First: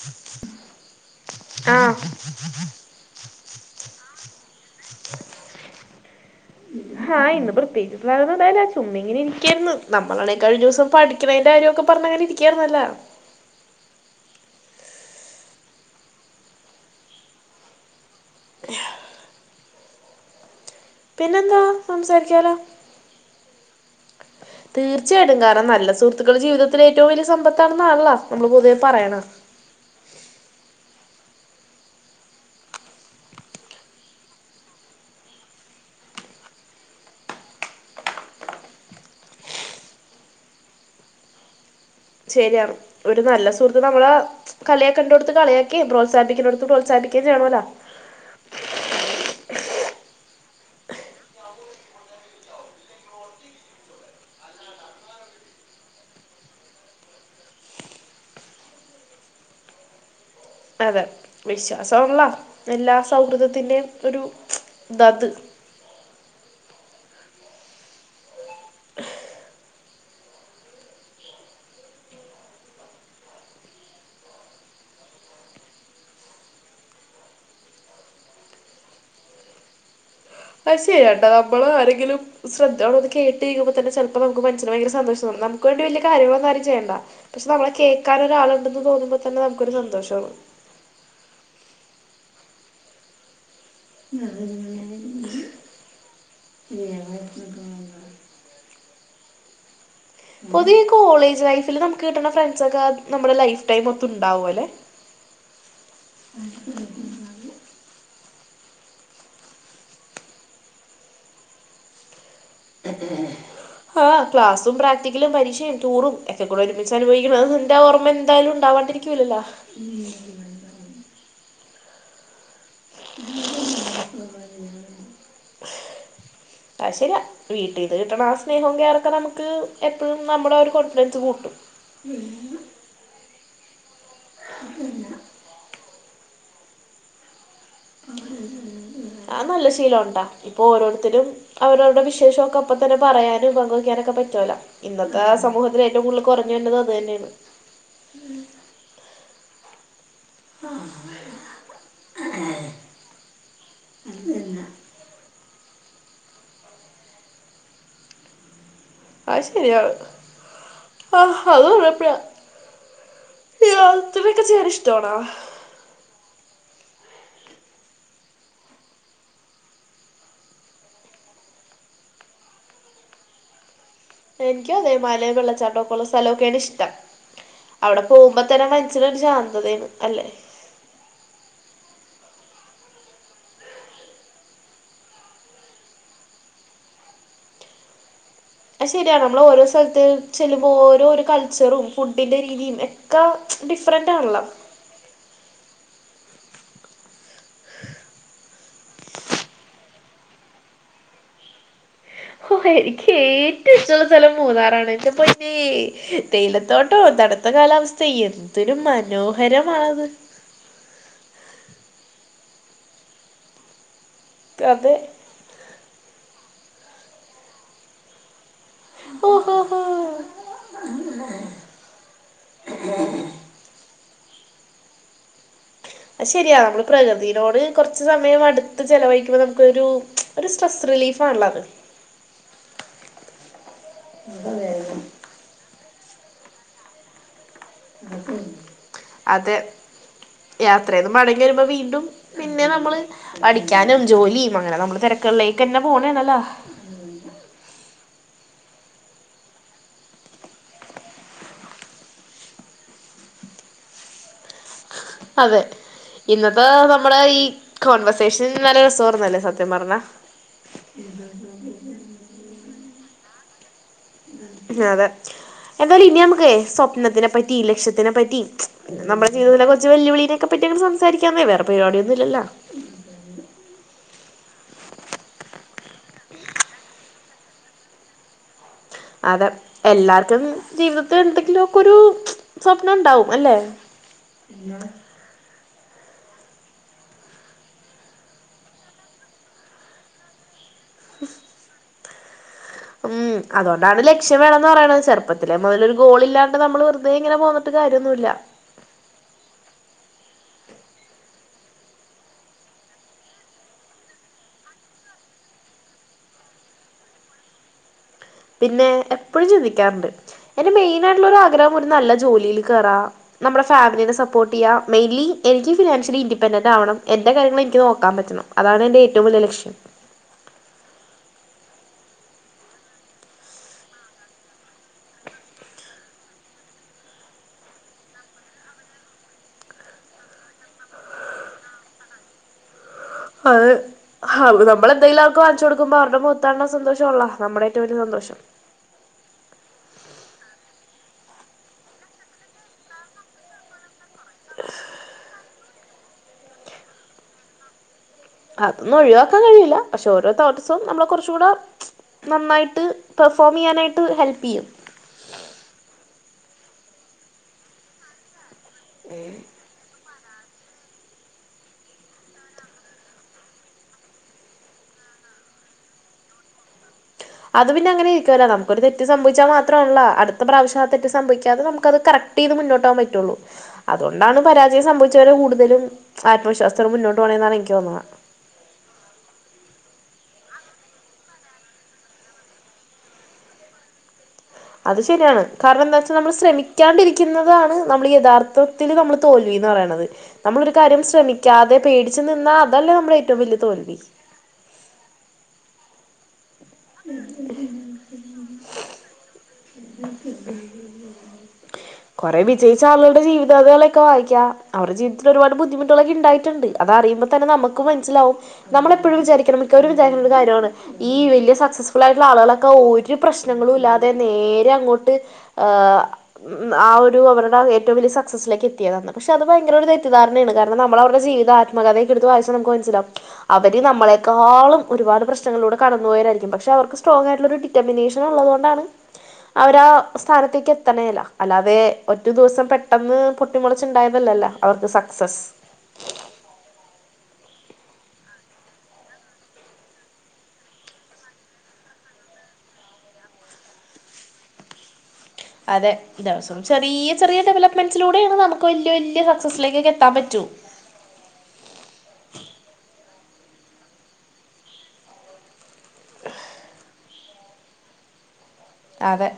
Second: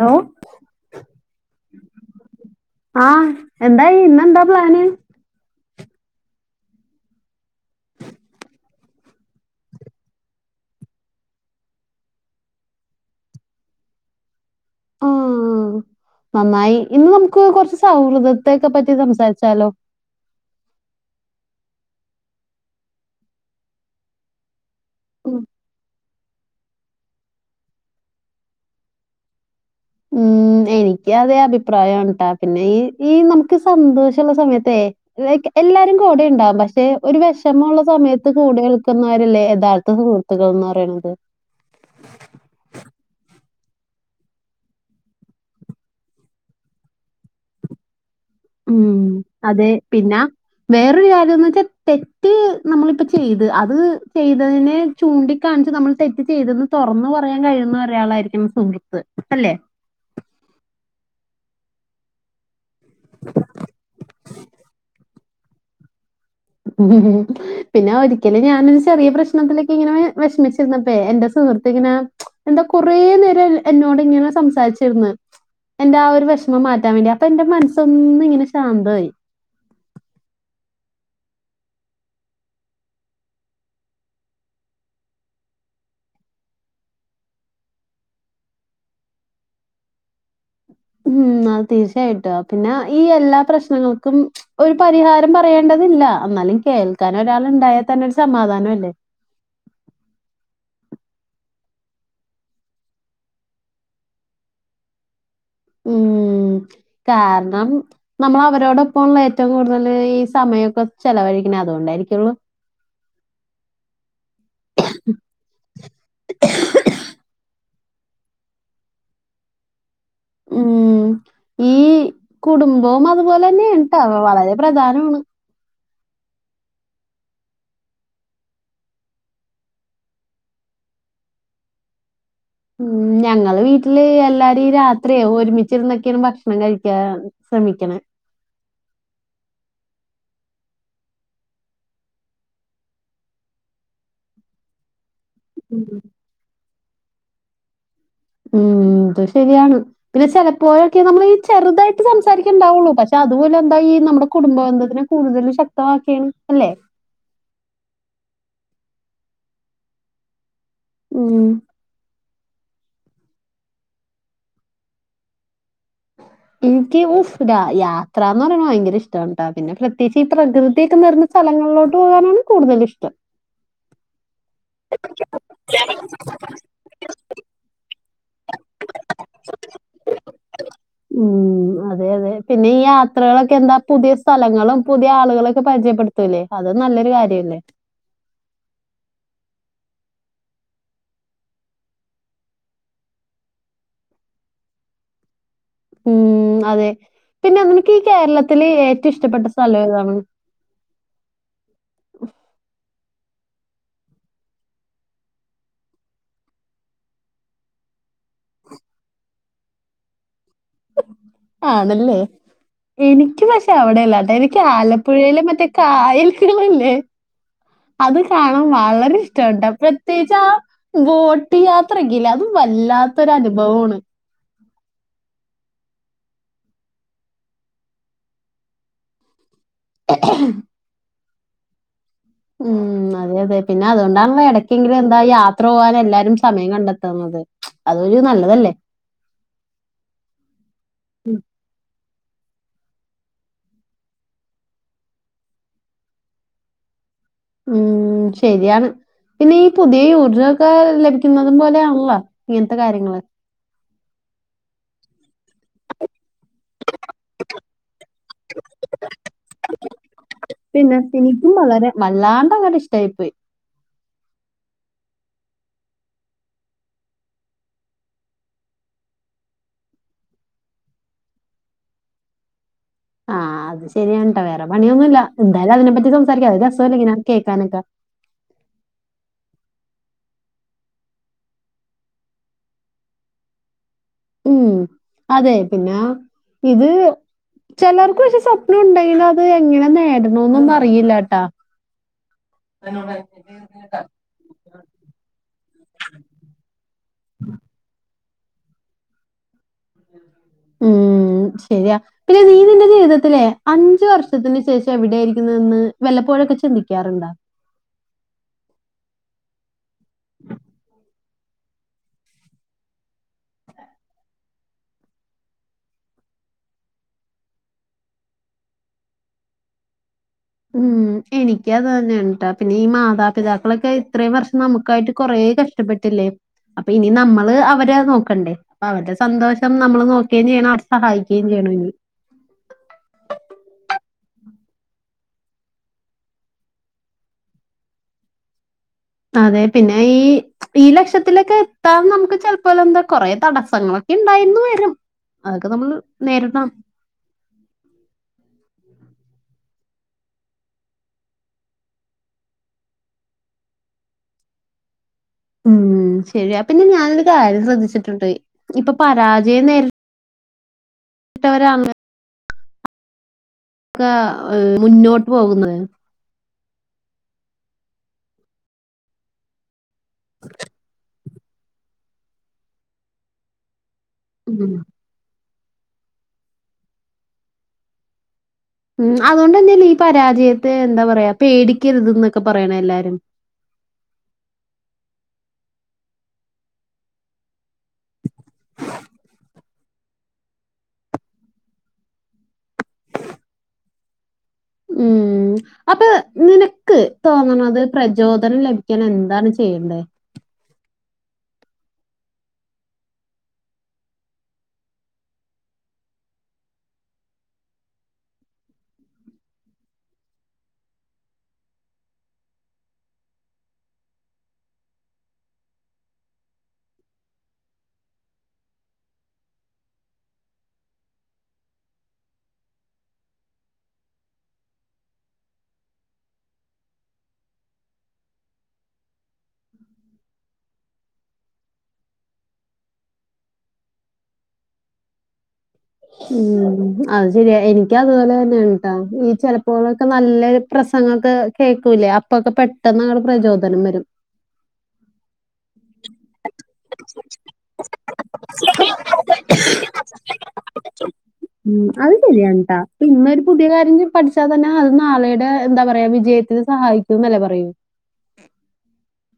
Hello [inaudible] ആഹ് ആഹ് എന്തായി ഇന്നെന്താ പ്ലാന് [inaudible] ഹായ് ന്ന് പ്രത്യേയിച്ച് ട്രയലൊന്നുണ്ടായ്ല ചുമ്മങ്ങനെരി ക്യേരുന്നു. നമ്മളാണേ കഴിഞ്ഞോസം പഠി ക്ക്യ് വേയ്ൻ്റാര്യോക്കെപ്പറഞ്ഞങ്ങെനെരി ക്യായിരുന്നല്ലെ ഉം നന്നായി ഇന്ന് നമുക്ക് കൊറ്ച്ച് സൗഹൃദത്തെക്കെ പറ്റി സംസാരിച്ചാലോ പിന്നെന്താ സംസാരിക്യാലോ. ഉം തീർച്ചയായിട്ടും കാരണം നല്ല സുഹൃത്തുക്കൾ ജീവിതത്തിത്തിലെ ഏറ്റവും വലിയ സമ്പത്താണെന്നാണല്ലൊ നമ്മള് പൊതുവെ പറയിണ്. ഉം, എനിക്ക് അതേ അഭിപ്രായാണ് ട്ടാ പിന്നെ ഇ ഈ നമുക്ക് സന്തോഷെള്ള സമയത്തേ എല്ലാരും കൂടെ ഉണ്ടാവും. പക്ഷെ ഒരു വിഷമൊള്ള സമയത്ത് കൂടെ ഇൾക്കുന്നവരല്ലേ യഥാർത്ഥ സുഹൃ ത്തുക്കൾന്ന് പറ്യണത് ശര്യാണ്. ഒരു നല്ല സുഹൃത്ത് നമ്മള് കളിയാക്കണ്ടോട്ത്ത് കളിയാക്കെം പ്രോത്സാഹിപ്പിക്കണ്ടോട്ത്ത് പ്രോത്സാഹിപ്പിക്കെം ചെയണോല്ലോ. ഊം അതെ പിന്നാ വേറൊരു കാര്യംന്ന് വെച്ചാ തെറ്റ് നമ്മളിപ്പ ചെയ്ത്. അത് ചെയ്തതിന്. ചൂണ്ടിക്കാണിച്ച് നമ്മൾ തെറ്റ് ചെയ്തെന്ന് തൊറന്ന് പറയാൻ കഴിയുന്ന ഒരാളായിരിക്കും സുഹൃത്ത് അല്ലെ. അതെ വിശ്വാസവുള്ള എല്ലാ സൗഹൃദത്തിന്റെയും ഒരു തത്. ഉം ഹ്ഹ്ഹ് പിന്നെ ഒരിക്കല് ഞാനൊരു ചെറിയ പ്രശ്നത്തിലൊക്കിങ്ങനെ വെഷമിച്ചിരുന്നപ്പേ എന്റെ സുഹൃത്ത്. ത്തിങ്ങെനെ എന്താ കൊറേ നേരം എന്നോടിങ്ങനെ സംസാരിച്ചിരുന്ന്. എന്റെ ആ ഒരു വെഷമം മാറ്റാൻ വേണ്ടി. അപ്പൊ എന്റെ മനസ്സൊന്നിങ്ങനെ ശാന്തായി. അയ്ശര്യാട്ടൊ നമ്മള് ആരെങ്കിലും ശ്രദ്ധവാണം അത് കേട്ട് ഴിയുമ്പന്നെ ചെല്പ്പ നമുക്ക് മനസിന് ഭയങ്ക സന്തോഷവാണ്. നമുക്ക് വേണ്ടി വല്യ കാര്യങ്ങളന്നാരും ചെയ്യണ്ട. പക്ഷെ നമ്മള കേക്കാൻ ഒരാളുണ്ടന്ന് തോന്നുമ്പോൾ തന്നെ നമുക്ക് ഒരു സന്തോഷാവും ഉം അത് തീർച്ചയായിട്ടും. പിന്നെ ഈ എല്ലാ പ്രശ്നങ്ങൾക്കും ഒരു പരിഹാര രം പറയേണ്ടതില്ല. എന്നാലും കേൾക്കാനൊരാൾ ഇണ്ടായാതന്നെ ഒരു സമാധാനൊല്ലേ പൊതെവെ ഈ കോളേജ് ലൈഫില് നമക്ക് കിട്ട്ണ ഫ്രൻസൊക്കെ നമ്മളെ ലൈഫ് ടൈം മൊത്തൊണ്ടാവോലെ. ഉ [inaudible] കാര്ണം നമ്മള് അവരോടൊപ്പം ഇള്ള ഏറ്റവും കൂടുതല് ഈ സമയമൊക്കെ ചെലവഴിക്ക്ണ അതോണ്ടായിരിക്കൊള്ളൂ. [inaudible] ആഹ് ക്ലാസും പ്രാക്ടിക്കലും പരീക്ഷയും ടൂറും എക്കെക്കൂടെ ഒരുമിച്ചാണ് പോയിരിക്ക്ണത്. അതൊന്നും ഇൻ്റ ആ ഓർമ്മേല് എന്തായാലും ഇണ്ടാവാണ്ടിരി ക്ക്യൂയൂലല്ലൊ ഉം ഈ കുടുംബവും അതുപോലെ ന്നേണ് ട്ടോ വളരെ പ്രധാന ആണ് അയ്ശര്യാ വീട്ടീന്ന് കിട്ട്ണ ആ സ്നേഹും കെയറൊക്കെ നമുക്ക് എപ്പഴും നമ്മുടെ ഒരു കോൺഫിഡൻസ് കൂട്ടും. ഉം ഉം ഞങ്ങള് വീട്ടില് എല്ലാരു ഈ രാത്രിയെ ഒരുമിച്ചിരുന്നൊക്കെയാണ് ഭക്ഷണം കഴിക്കാ സെമിയ്ക്കണ് അഹ് നല്ല ശീലൊണ്ട ഇപ്പൊ ഓരോരുത്തരും അവരവരുടെ വിശേഷൊക്കെ അപ്പ തന്നെ പറയാനും പങ്കുവയ്ക്കാനൊക്കെ പറ്റോലോ. ഇന്നത്തേ ഉം. സമൂഹത്തിന് ഏറ്റവും കൂടുതൽ കൊറഞ്ഞു വരുന്നതു അത് തന്നെയാണ്. ഊം ഇതു ശരിയാണ്. പിന്നെ ചെലപ്പോയൊക്കെ നമ്മള് ഈ ചെറുതായിട്ട് സംസാരിക്കപണ്ടാവൊള്ളൂ പക്ഷ് അതുപോലെ എന്താ ഈ നമ്മടെ കുടുംബന്ധത്തിന് കൂടുതല് ശക്തമാക്കിയാണ് അല്ലെ അയ് ശരിയാ ആഹ് ഉം. അത് ഓലപ്ലാ യാത്രയൊക്കെ ചെയ്യാനിഷ്ടാണോ ഇനിക്ക് ഊഹ് യാത്രാന്ന് പറയണ ഭയങ്കരഷ്ടാണ് ട്ടാ പിന്നെ പ്രത്യേകിച്ച് ഈ പ്രകൃതിയൊക്കെ നടന്ന് സ്ഥലങ്ങളിലോട്ട് പോകാനാണ് കൂടുതൽ ഇഷ്ടം എനിയ്ക്കും അതേ മലേം വെള്ളച്ചാട്ടൊക്കെള്ള സ്ഥലൊക്കേണിഷ്ടം അവിടെ പോവുമ്പോതന്നെ മൻസിനൊരു ശാന്തതേണ് അല്ലേ ഉം അതെ അതെ പിന്നെ ഈ യാത്രകളൊക്കെന്താ പുതിയസ്ഥലങ്ങളും പുതിയആളുകളൊക്കെ പരിചയപ്പെടു ത്തുലെ അതും നല്ലൊരു കാര്യംല്ലേ അത് ശരിയാണ് നമ്മളോരോ സ്ഥൽത്ത് ചെല്ലുമ്പോ ഓരോരകൾച്ചറും ഫുഡിൻ്റെരീതിം ഒക്ക ഡിഫ്റന്റാൺല്ലോ ഉം അതെ പിന്നെ നിനക്ക് ഈ കേരളത്തില് ഏറ്റവും ഇഷ്ടപ്പെ ട്ടസ്ഥലേതാണ് ഓഹെ എനിക്ക് ഏറ്റവും ഇഷ്ട്ടൊള്ള സ്ഥലം മൂന്നാറാണ് എന്റെ പൊന്നേ തേയിലത്തോട്ടോം തണുത്തകാലാവസ്ഥ എന്തൊരുമനോഹരമാണത് ആണല്ലേ എനിക്ക് പഷെ അവ്ടെല്ലാട്ടെ എനിക്ക് അതെ ആലപ്പുഴയിലെ മറ്റേ കായൽകള് ഇല്ലേ അത്കാണാൻ വളരെഇഷ്ട്ടാണ് ട്ടാ ഓഹോഹോ പ്രത്യേകിച്ച് ആ ബോട്ട് യാത്രയക്കില്ലെ അത് വല്ലാത്തൊരനുഭവാണ് അഹ്‌ശരിയാ നമ്മള്പ്രകൃതിനോട് കൊറ്ച്ച്സമയം അടുത്ത്ചെലവഴിക്കുമ്പോ നമുക്ക് ഒരു ഒരു സ്ട്രെസ്സ് റിലീഫാണല്ലോ അത് ഉം അതെഅതെ പിന്നെ അതോണ്ടാണല്ലോ എടക്കെങ്കിലും എന്താ യാ ത്രൊ പോവാന് എല്ലാരും സമയം കണ്ടെത്തുന്നത് അതൊരു നല്ലതല്ലേ അതെ യാത്രേന്ന് മടങ്ങിവരുമ്പോ വീണ്ടും പിന്നെ നമ്മള് പടിക്കാനും ജോലിയും അങ്ങനെ നമ്മള് തെരക്കളിലേക്കെന്നെ പോണെണല്ലോ ഉം ശരിയാണ് പിന്നെ ഈ പുതിയ ഊർജ്ജമൊക്കെ ലഭിക്കുന്നതും പോലെയാണല്ലോ ഇങ്ങൻത്തെ കാര്യങ്ങള് അതെ ഇന്നത്തെ നമ്മുടെ ഈ കോൺവെർസേഷൻ നല്ലരെസോർന്നല്ലേ സത്യംപർഞ്ഞ പിന്നെ എനിക്കുംവളരെ വല്ലാണ്ടങ്ങട്ട് ഇഷ്ടായിപോയി അതെ എന്തായാലും ഇനിനമുക്കെയ് സ്വപ്നത്തിനെപറ്റി ലക്ഷ്യത്തിനെപറ്റി നമ്മുടെ ജീവിതത്തിലെ കൊറച്ച് വെല്ലുവിളിനെക്കെപറ്റി അങ്ങട് സംസാരിക്കാന്നേ വേറെപരിപാടിയൊന്നുല്ലല്ലോ ആഹ് അത്ശരിയാണ് ട്ടാ വേറെ പണിയൊന്നുംല്ല എന്തായാലും അതിനെപ്പറ്റി സംസാരിക്കാ അത് രസ്സല്ലെ ഇങ്ങനെ കേക്കാനൊക്കെ അതെ എല്ലാർക്കും ജീവിതത്തില് എന്തെങ്കിലും ഒക്കൊരു സ്വപ്നം ഇണ്ടാവും അല്ലെ ഉം അതെ പിന്നാ ഇത് ചെലർക്ക് പഷെ സ്വപ്നം ഉണ്ടെങ്കിലും അത് എങ്ങനെനേടണോന്നൊന്നും അറിയില്ലട്ട ഉം അതോണ്ടാണ് ലക്ഷ്യം വേണന്ന് പറയണത് ചെറുപ്പത്തിലെ മുതലൊരു ഗോളില്ലാണ്ട് നമ്മൾ വെറുതെ ഇങ്ങനെ പോന്നിട്ട് കാര്യൊന്നുല്ല ഉം ശരിയാ പിന്നെ നീ നിന്റെ ജീവിതത്തിലെ അഞ്ചു വർഷത്തിന് ശേഷം എവിടെ ആയിരിക്കുന്നെന്ന് വല്ലപ്പോഴൊക്കെ ചിന്തിക്കാറുണ്ടോ പിന്നെ എപ്പഴും ചിന്തിക്കാറുണ്ട് എന്റെ മെയിനായിട്ടുള്ളൊരു ആഗ്രഹം ഒരു നല്ല ജോലിയില് കേറാ നമ്മ്ടെ ഫാമിലിനെ സപ്പോർട്ടെയ്യ മെയ്ന്ലി എനിക്ക് ഫിനാൻഷ്യലി ഇൻഡിപെൻഡന്റാവണം എന്റെ കാര്യങ്ങള് എനിക്ക് നോക്കാൻ പറ്റണം അതാണ് എന്റെ ഏറ്റവും വെല്ല്യ ലക്ഷ്യം ഉം എനിക്ക് അത് തന്നെണ് ട്ടാ പിന്നെ ഈ മാതാപിതാക്കളൊക്കെ ഇത്രയും വർഷം നമുക്കായിട്ട് കൊറേ കഷ് കഷ്ടപ്പെട്ടില്ലേ അപ്പൊ ഇനി നമ്മള് അവരെ നോക്കണ്ടേ അവര്ടെ സന്തോഷം നമ്മള് നോക്കേം ചെയ്യണം അവരെ സഹായിക്കേം ചെയ്യണം ഇനി അതെ അത്‌ നമ്മളന്തങ്കിലും അവര്ക്ക് വാങ്ങ്ച്ചൊടുക്ക്മ്പോ അവര്ടെ മോത്താൺണ സന്തോഷോള്ള നമ്മുടെ ഏറ്റവും വലിയ സന്തോഷം അതെ പിന്നെ ഈ ഈ ലക്ഷത്തിലൊക്കെ എത്താൻ നമുക്ക് ചെൽപ്പോലെന്താ കോറെ തടസ്സങ്ങളൊക്കെണ്ടാവും [inaudible] അതൊക്കെ നമ്മള് നേരിടണം അതൊന്നും ഒഴിവാക്കാൻ കഴിയില്ല പഷെ ഓരോ തോട്ട്സും നമ്മളെകൊർച്ച്കൂടെ നന്നായിട്ട് പെഫോംയ്യാനായിട്ട് ഹെൽപ്പ്യ്യും ഉം ശരിയാ പിന്നെഞാനൊരു കാര്യംശ്രദ്ധിച്ചിട്ടുണ്ട് ഇപ്പൊപരാജയം നേരി ട്ടവരാ [unintelligible] കാ മുന്നോട്ട് പോകുന്നത് അത് പിന്നെ അങ്ങനെ ഇരിക്കുവല്ല നമുക്കൊരു തെറ്റ് സംഭവിച്ചാൽ മാത്രമല്ല അടുത്ത പ്രാവശ്യം ആഹ് തെറ്റ് സംഭവിക്കാതെ നമുക്ക് അത് കറക്റ്റ് ചെയ്ത് മുന്നോട്ടാവാൻ പറ്റുള്ളൂ അതുകൊണ്ടാണ് ഉം. പരാജയം സംഭവ കുറച്ച് പേര് കൂടുതലും ആത്മവിശ്വാസത്തോടെ മുന്നോട്ടു പോണതെന്നാണ് എനിക്ക് തോന്നണ ഉം അതുകൊണ്ട് തന്നെയല്ലേ ഈ പരാജയത്തെ എന്താ പറയാ പേടിക്കരുത് എന്നൊക്കെ പറയണ എല്ലാരും അത് ശരിയാണ് കാരണം എന്താ വെച്ചാൽ നമ്മൾ ശ്രമിക്കാണ്ടിരിക്കുന്നതാണ് നമ്മൾ യഥാർത്ഥ തില് നമ്മള് തോൽവീന്ന് പറയണത് നമ്മളൊരു കാര്യം ശ്രമിക്കാതെ പേടിച്ചു നിന്നാൽ അതല്ലേ നമ്മുടെ ഏറ്റവും വലിയ തോൽവി ഉം അപ്പൊ നിനക്ക് തോന്നണത് പ്രചോദനം ലഭിക്കാൻ എന്താണ് ചെയ്യേണ്ടേ [inaudible] കുറെ വിജയിച്ച ആളുകളുടെ ജീവിതകഥകളൊക്കെ വായിക്കാം അവരുടെ ജീവിതത്തിൽ ഒരുപാട് ബുദ്ധിമുട്ടുകളൊക്കെ ഉണ്ടായിട്ടുണ്ട് അത് അറിയുമ്പോൾ തന്നെ നമുക്ക് മനസ്സിലാവും നമ്മള് എപ്പോഴും വിചാരിക്കണം മിക്കവരും വിചാരിക്കണ ഒരു കാര്യമാണ് ഈ വലിയ സക്സസ്ഫുൾ ആയിട്ടുള്ള ആളുകളൊക്കെ ഒരു പ്രശ്നങ്ങളും ഇല്ലാതെ നേരെ അങ്ങോട്ട് ആഹ് ഒരു അവരുടെ ഏറ്റവും വലിയ സക്സസിലേക്ക് എത്തിയതാണ് പക്ഷേ അത് ഭയങ്കര ഒരു തെറ്റിദ്ധാരണയാണ് കാരണം നമ്മള് അവരുടെ ജീവിത ആത്മകഥയൊക്കെ എടുത്തു വായിച്ചാൽ നമുക്ക് മനസ്സിലാകും അവര് നമ്മളെക്കാളും ഒരുപാട് പ്രശ്നങ്ങളിലൂടെ കടന്നപോയവരായിരിക്കും പക്ഷേ അവർക്ക് സ്ട്രോങ് ആയിട്ടുള്ളൊരു ടി ഡക്മിനേഷൻ ഉള്ളതുകൊണ്ടാണ് അവരാ സ്ഥാനത്തേക്ക് എത്തണേല്ല അല്ലാതെ ഒറ്റ ദിവസം പെട്ടെന്ന് പൊട്ടിമുളച്ചുണ്ടായതല്ലല്ല അവർക്ക് സക്സസ് ഉം അത് ശരിയാ എനിക്ക് അതുപോലെ തന്നെണാട്ടാ ഈ ചിലപ്പോൾളൊക്കെ നല്ലൊരു പ്രസംഗംക്കെ കേൾക്കൂലേ അപ്പൊക്കെ പെട്ടെന്നങ്ങ് പ്രചോദനം വരും അതെ ദിവസം ചെറിയ ചെറിയ ഡെവലപ്മെന്റ്സിലൂടെയ നമുക്ക് വലിയ വലിയ സക്സിലേക്ക് എത്താൻ പറ്റു അത് ശരിയാണട്ടാ ഇന്നൊരു പുതിയ കാര്യം പഠിച്ചാ തന്നെ അത് നാളെയയുടെ എന്താ പറയാ വിജയത്തിന് സഹായിക്കും എന്നല്ലെ പറയൂ അതെ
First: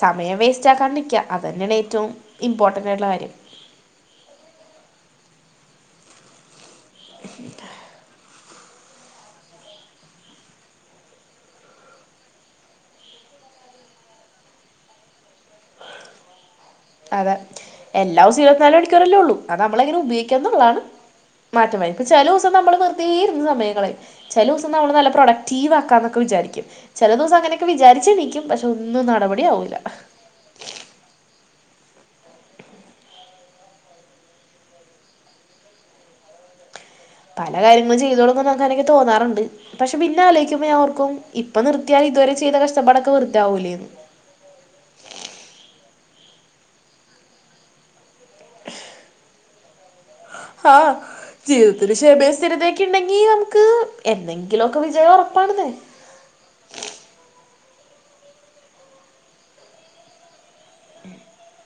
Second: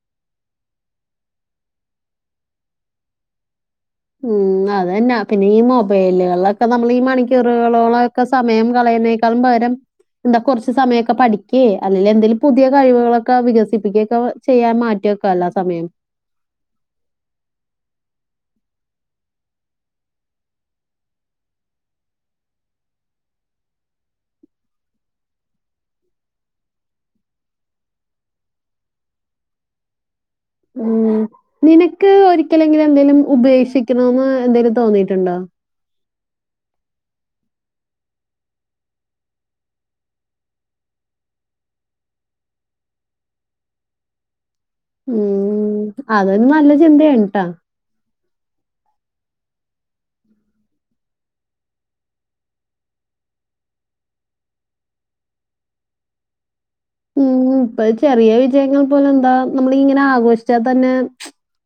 സമയം വേസ്റ്റ് ആക്കാണ്ടിക്കുക അത് തന്നെയാണ് ഏറ്റവും ഇമ്പോർട്ടൻറ് ആയിട്ടുള്ള കാര്യം ഉം അതന്നെ പിന്നെ ഈ മൊബൈലുകളൊക്കെ നമ്മൾ ഈ മണിക്കൂറുകളോളം ഒക്കെ സമയം കളയതിനേക്കാളും പകരം എന്താ കുറച്ച് സമയമൊക്കെ പഠിക്കുകേ അല്ലെങ്കിൽ എന്തെങ്കിലും പുതിയ കഴിവുകളൊക്കെ വികസിപ്പിക്കുകയെ ഒക്കെ ചെയ്യാൻ മാറ്റിവെക്കാല്ല സമയം അതെ എല്ലാ ഇസോം ഇരുപത്തിനാല് മണിക്കൂറല്ലേ ഉള്ളൂ അത് നമ്മളെങ്ങനെ ഉപയോഗിക്കാന്ന് ഉള്ളതാണ് മാറ്റംവരും ചില ദിവസം നമ്മള് വെറുതെ ഇരുന്നു സമയം കളയും ചില ദിവസം നമ്മള് നല്ല പ്രൊഡക്റ്റീവ് ആക്കാന്നൊക്കെ വിചാരിക്കും ചില ദിവസം അങ്ങനെയൊക്കെ വിചാരിച്ച എണീക്കും പക്ഷേ ഒന്നും നടപടി ആവൂല്ല ഉം നിനക്ക് ഒരിക്കലെങ്കിലും എന്തേലും ഉപേക്ഷിക്കണന്ന് എന്തേലും തോന്നീട്ടുണ്ടോ? പല കാര്യങ്ങളും ചെയ്തോടും നമുക്ക് എനിക്ക് തോന്നാറുണ്ട് പക്ഷേ പിന്നെ ആലോയിക്കുമ്പോ ഞാൻ ഓർക്കും ഇപ്പൊ നിർത്തിയാൽ ഇതുവരെ ചെയ്ത കഷ്ടപ്പാടൊക്കെ വെറുതെയാവൂലേന്ന് ഉം അതൊും നല്ല ചിന്തയാണട്ടാ ആഹ് ജീവിതത്തിൽ ക്ഷേമേ സ്ഥിരതയൊക്കെ ഉണ്ടെങ്കി നമുക്ക് എന്തെങ്കിലുമൊക്കെ വിജയം ഉറപ്പാണന്നേ ഉം ഇപ്പൊ ചെറിയ വിജയങ്ങൾ പോലെ എന്താ നമ്മൾ ഇങ്ങനെ ആഘോഷിച്ചാൽ തന്നെ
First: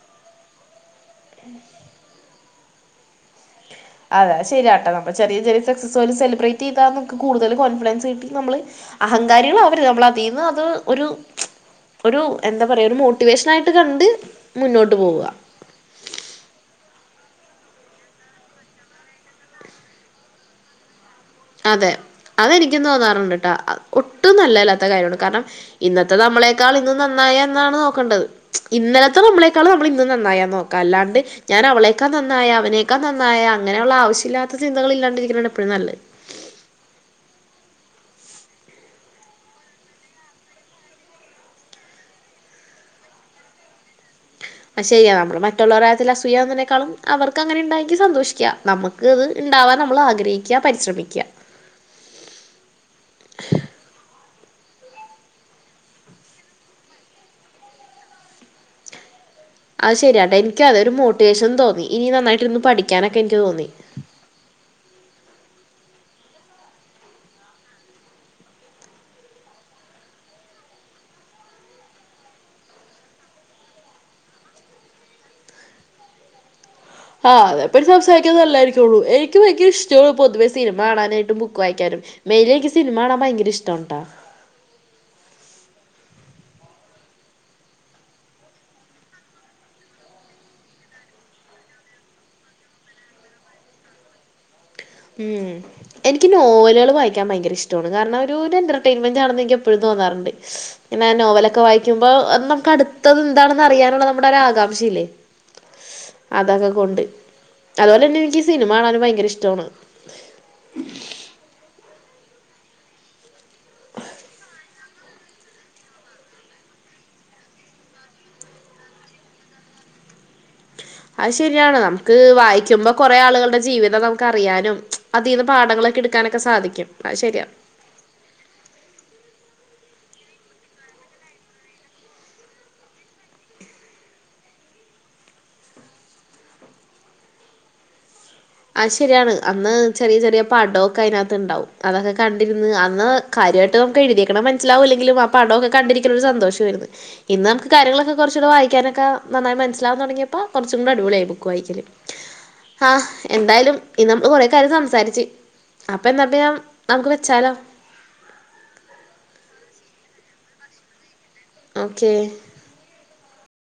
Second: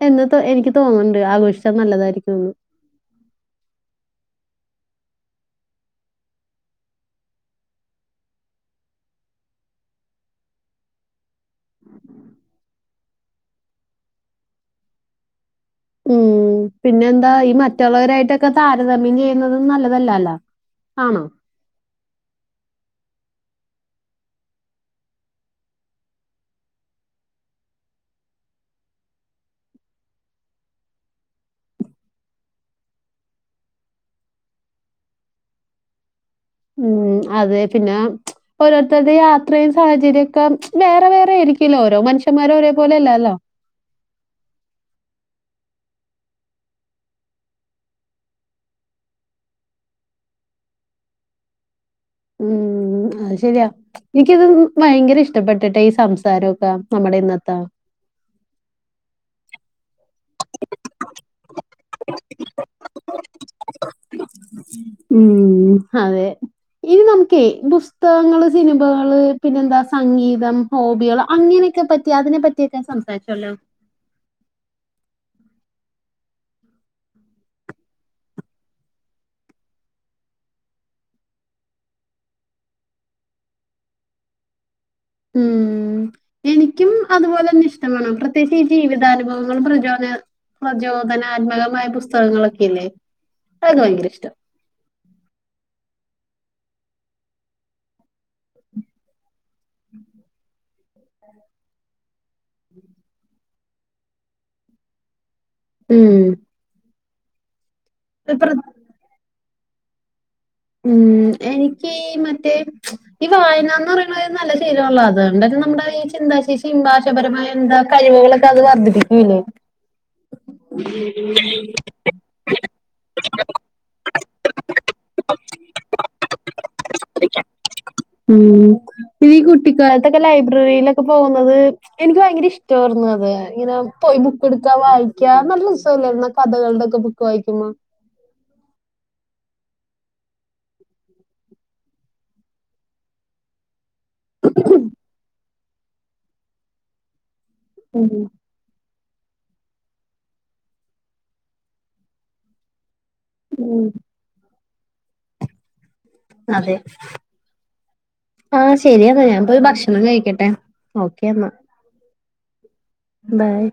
എന്ന് എനിക്ക് തോന്നുന്നുണ്ട് ആഘോഷിച്ചാൽ നല്ലതായിരിക്കുംന്ന് അതെ ശരിയാട്ട നമ്മൾ ചെറിയ ചെറിയ സക്സ് പോലും സെലിബ്രേറ്റ് ചെയ്താൽ നമുക്ക് കൂടുതൽ കോൺഫിഡൻസ് കിട്ടി നമ്മള് അഹങ്കാരികൾ ആവര്ത് നമ്മള് അതീന്ന് അത് ഒരു ഒരു എന്താ പറയുക ഒരു മോട്ടിവേഷൻ ആയിട്ട് കണ്ട് മുന്നോട്ട് പോവുക ഉം പിന്നെ എന്താ ഈ മറ്റുള്ളവരായിട്ടൊക്കെ താരതമ്യം ചെയ്യുന്നത് നല്ലതല്ല അല്ലോ ആണോ അതെ അതെനിക്കും തോന്നാറുണ്ട് ട്ടോ ഒട്ടും നല്ലതല്ലാത്ത കാര്യമാണ് കാരണം ഇന്നത്തെ നമ്മളെക്കാൾ ഇന്നും നന്നായ എന്നാണ് നോക്കണ്ടത് ഇന്നലത്തെ നമ്മളെക്കാളും നമ്മള് ഇന്ന് നന്നായന്ന് നോക്കാം അല്ലാണ്ട് ഞാൻ അവളെക്കാ നന്നായ അവനേക്കാ നന്നായ അങ്ങനെയുള്ള ആവശ്യല്ലാത്ത ചിന്തകൾ ഇല്ലാണ്ടിരിക്കുന്നാണ് എപ്പോഴും നല്ലത്. ഉം അതെ പിനാ ഓരോരുത്തരുടെ യാത്രയും സാഹചര്യംക്കെ വേറെ വേറെ ആയിരിക്കല്ലോ ഓരോ മനുഷ്യമാരും ഒരേപോലെല്ലല്ലോ? ചെയ്യാം നമ്മള് മറ്റുള്ളവരുടെ കാര്യതിൽ അസൂയുന്നതിനേക്കാളും അവർക്ക്ങ്ങനെ ഉണ്ടെങ്കിൽ സന്തോഷിക്കാം നമ ക്ക്ത് ഉണ്ടാവാൻ നമ്മൾ ആഗ്രഹിക്കുക പരിശ്രമിക്കുക. ഉം ശരിയാ എനിക്കിത് ഭയങ്കര ഇഷ്ടപ്പെട്ടിട്ട് ഈ സംസാരംക്കെ നമ്മടെ ഇന്നത്തെ. അത് ശെരിയാ എനിക്ക് അതൊരു മോട്ടിവേഷൻ തോന്നി ഇനി നന്നായിട്ട് ഇര്ന്ന് പഠിക്കാനൊക്കെ എനിക്ക് തോന്നി. ഉം അതെ ഇനി നമുക്കേ പുസ്തകങ്ങള് സിനിമകള് പിന്നെന്താ സംഗീതം ഹോബിള് അങ്ങനെയൊക്കെ പറ്റി അതിനെ പറ്റിയൊക്കെ സംസാരിച്ചല്ലോ? ആഹ് അതെപ്പഴും സംസാരിക്കുന്നത് നല്ലായിരിക്കള്ളു എനിക്ക് ഭയങ്കര ഇഷ്ടുണ് പൊതുവേ സിനിമ കാണാനായിട്ടും ബുക്ക് വായിക്കാനും. മെയിനനിക്ക് സിനിമ കാണാൻ ഭയങ്കര ഇഷ്ണ്ട്ടാ. ഉം എനിക്കും അതുപോലെ ന്നെ ഇഷ്ടമാണ് പ്രത്യേകിച്ച് ഈ ജീവിതാനുഭവങ്ങളും പ്രചോദന പ്രചോദനാത്മകമായ പുസ്തകങ്ങളൊക്കെല്ലേ അത് ഭയങ്കര ഇഷ്ട ഉം എനിക്ക് നോവലുകൾ വായിക്കാൻ ഭയങ്കര ഇഷ്ടണ് കാരണം ഒരു രു എന്റർടൈൻമെന്റ് ആണെന്ന് എൻ പ്പയും തോന്നാറുണ്ട് പിന്നെ നോവലൊക്കെ വായിക്കുമ്പോഅത്‌ നമുക്ക് അടുത്തത് എന്താണ് ന്ന് അറിയാനുള്ള നമ്മുടെ ഒരു ആകാംക്ഷയില്ലേ ഉം. അതൊക്കെ കൊണ്ട് അതുപോലെന്നെ എനിക്ക് പ്ര സിനിമ കാണാനും ഭയങ്കര ഇഷ്ടമാണ്. ഉം എനിക്ക് മറ്റേ ഈ വായന എന്ന് പറയുന്നത് നല്ല ശീലമണല്ലോ അതുകൊണ്ട് തന്നെ നമ്മുടെ ഈ ചിന്താശേഷി പരമായ എന്താ കഴിവുകളൊക്കെ അത് വർദ്ധിപ്പിക്കൂല്ലേ? അത് ശരിയാണ് നമുക്ക് വായിക്കുമ്പോ കൊറേ ആളുകളുടെ ജീവിതം നമുക്ക് അറിയാനും അതിന്ന് പാടങ്ങളൊക്കെടുക്കാനൊക്കെ സാധിക്കും. അത് ശരിയാണ് [inaudible] മ് ഈ കുട്ടിക്കാലത്തൊക്കെ ലൈബ്രറിയിലൊക്കെ പോകുന്നത് എനിക്ക് ഭയങ്കര ഇഷ്ടം വായ്ര്ന്നു അത് ഇങ്ങനെ പോയി ബുക്ക്‌ടുക്കാ വായിക്കാ നല്ല രസല്ലരുന്നൊ കഥകളുടെൊക്കെ ബു ക്ക് വായിക്കുമ്പോ അ ശരിയാണ് അന്ന് ചെറിയ ചെറിയ പടൊക്കെ അതിനകത്ത് ഉണ്ടാവും അതൊക്കെ കണ്ടിരുന്ന് അന്ന് കാര്യയിട്ട് നമുക്ക് എഴുതിയിക്ണെ മനസിലാകില്ലെങ്കിലും ആ പടമൊക്കെ കണ്ടിരിക്ക ഒരു സന്തോഷംമായിരുന്നു ഇന്ന് നമു കാര്യങ്ങളൊക്കെ ഉം, കുറച്ചൂടെ വായിക്കാനൊക്കെ നന്നായി മനസ്സിലാവാൻ തുടങ്ങിയപ്പോ കുറച്ചും കൂടെ അടിപൊളിയായ് ബുക്ക് വായിക്കല് ആ എന്തായാലും ന്ന് നമ്മൾ കൊറേ കാര്യം സംസാരിച്ച് അപ്പൊ ന്നാ പിന്നെ നമുക്ക് വെച്ചാലോ? ആഹ് ശെരിയെന്നാ ഞാൻപ്പോയി ഭക്ഷണം കഴിക്കട്ടെ ഓക്കെന്നാ. ഓക്കേ. ബൈ.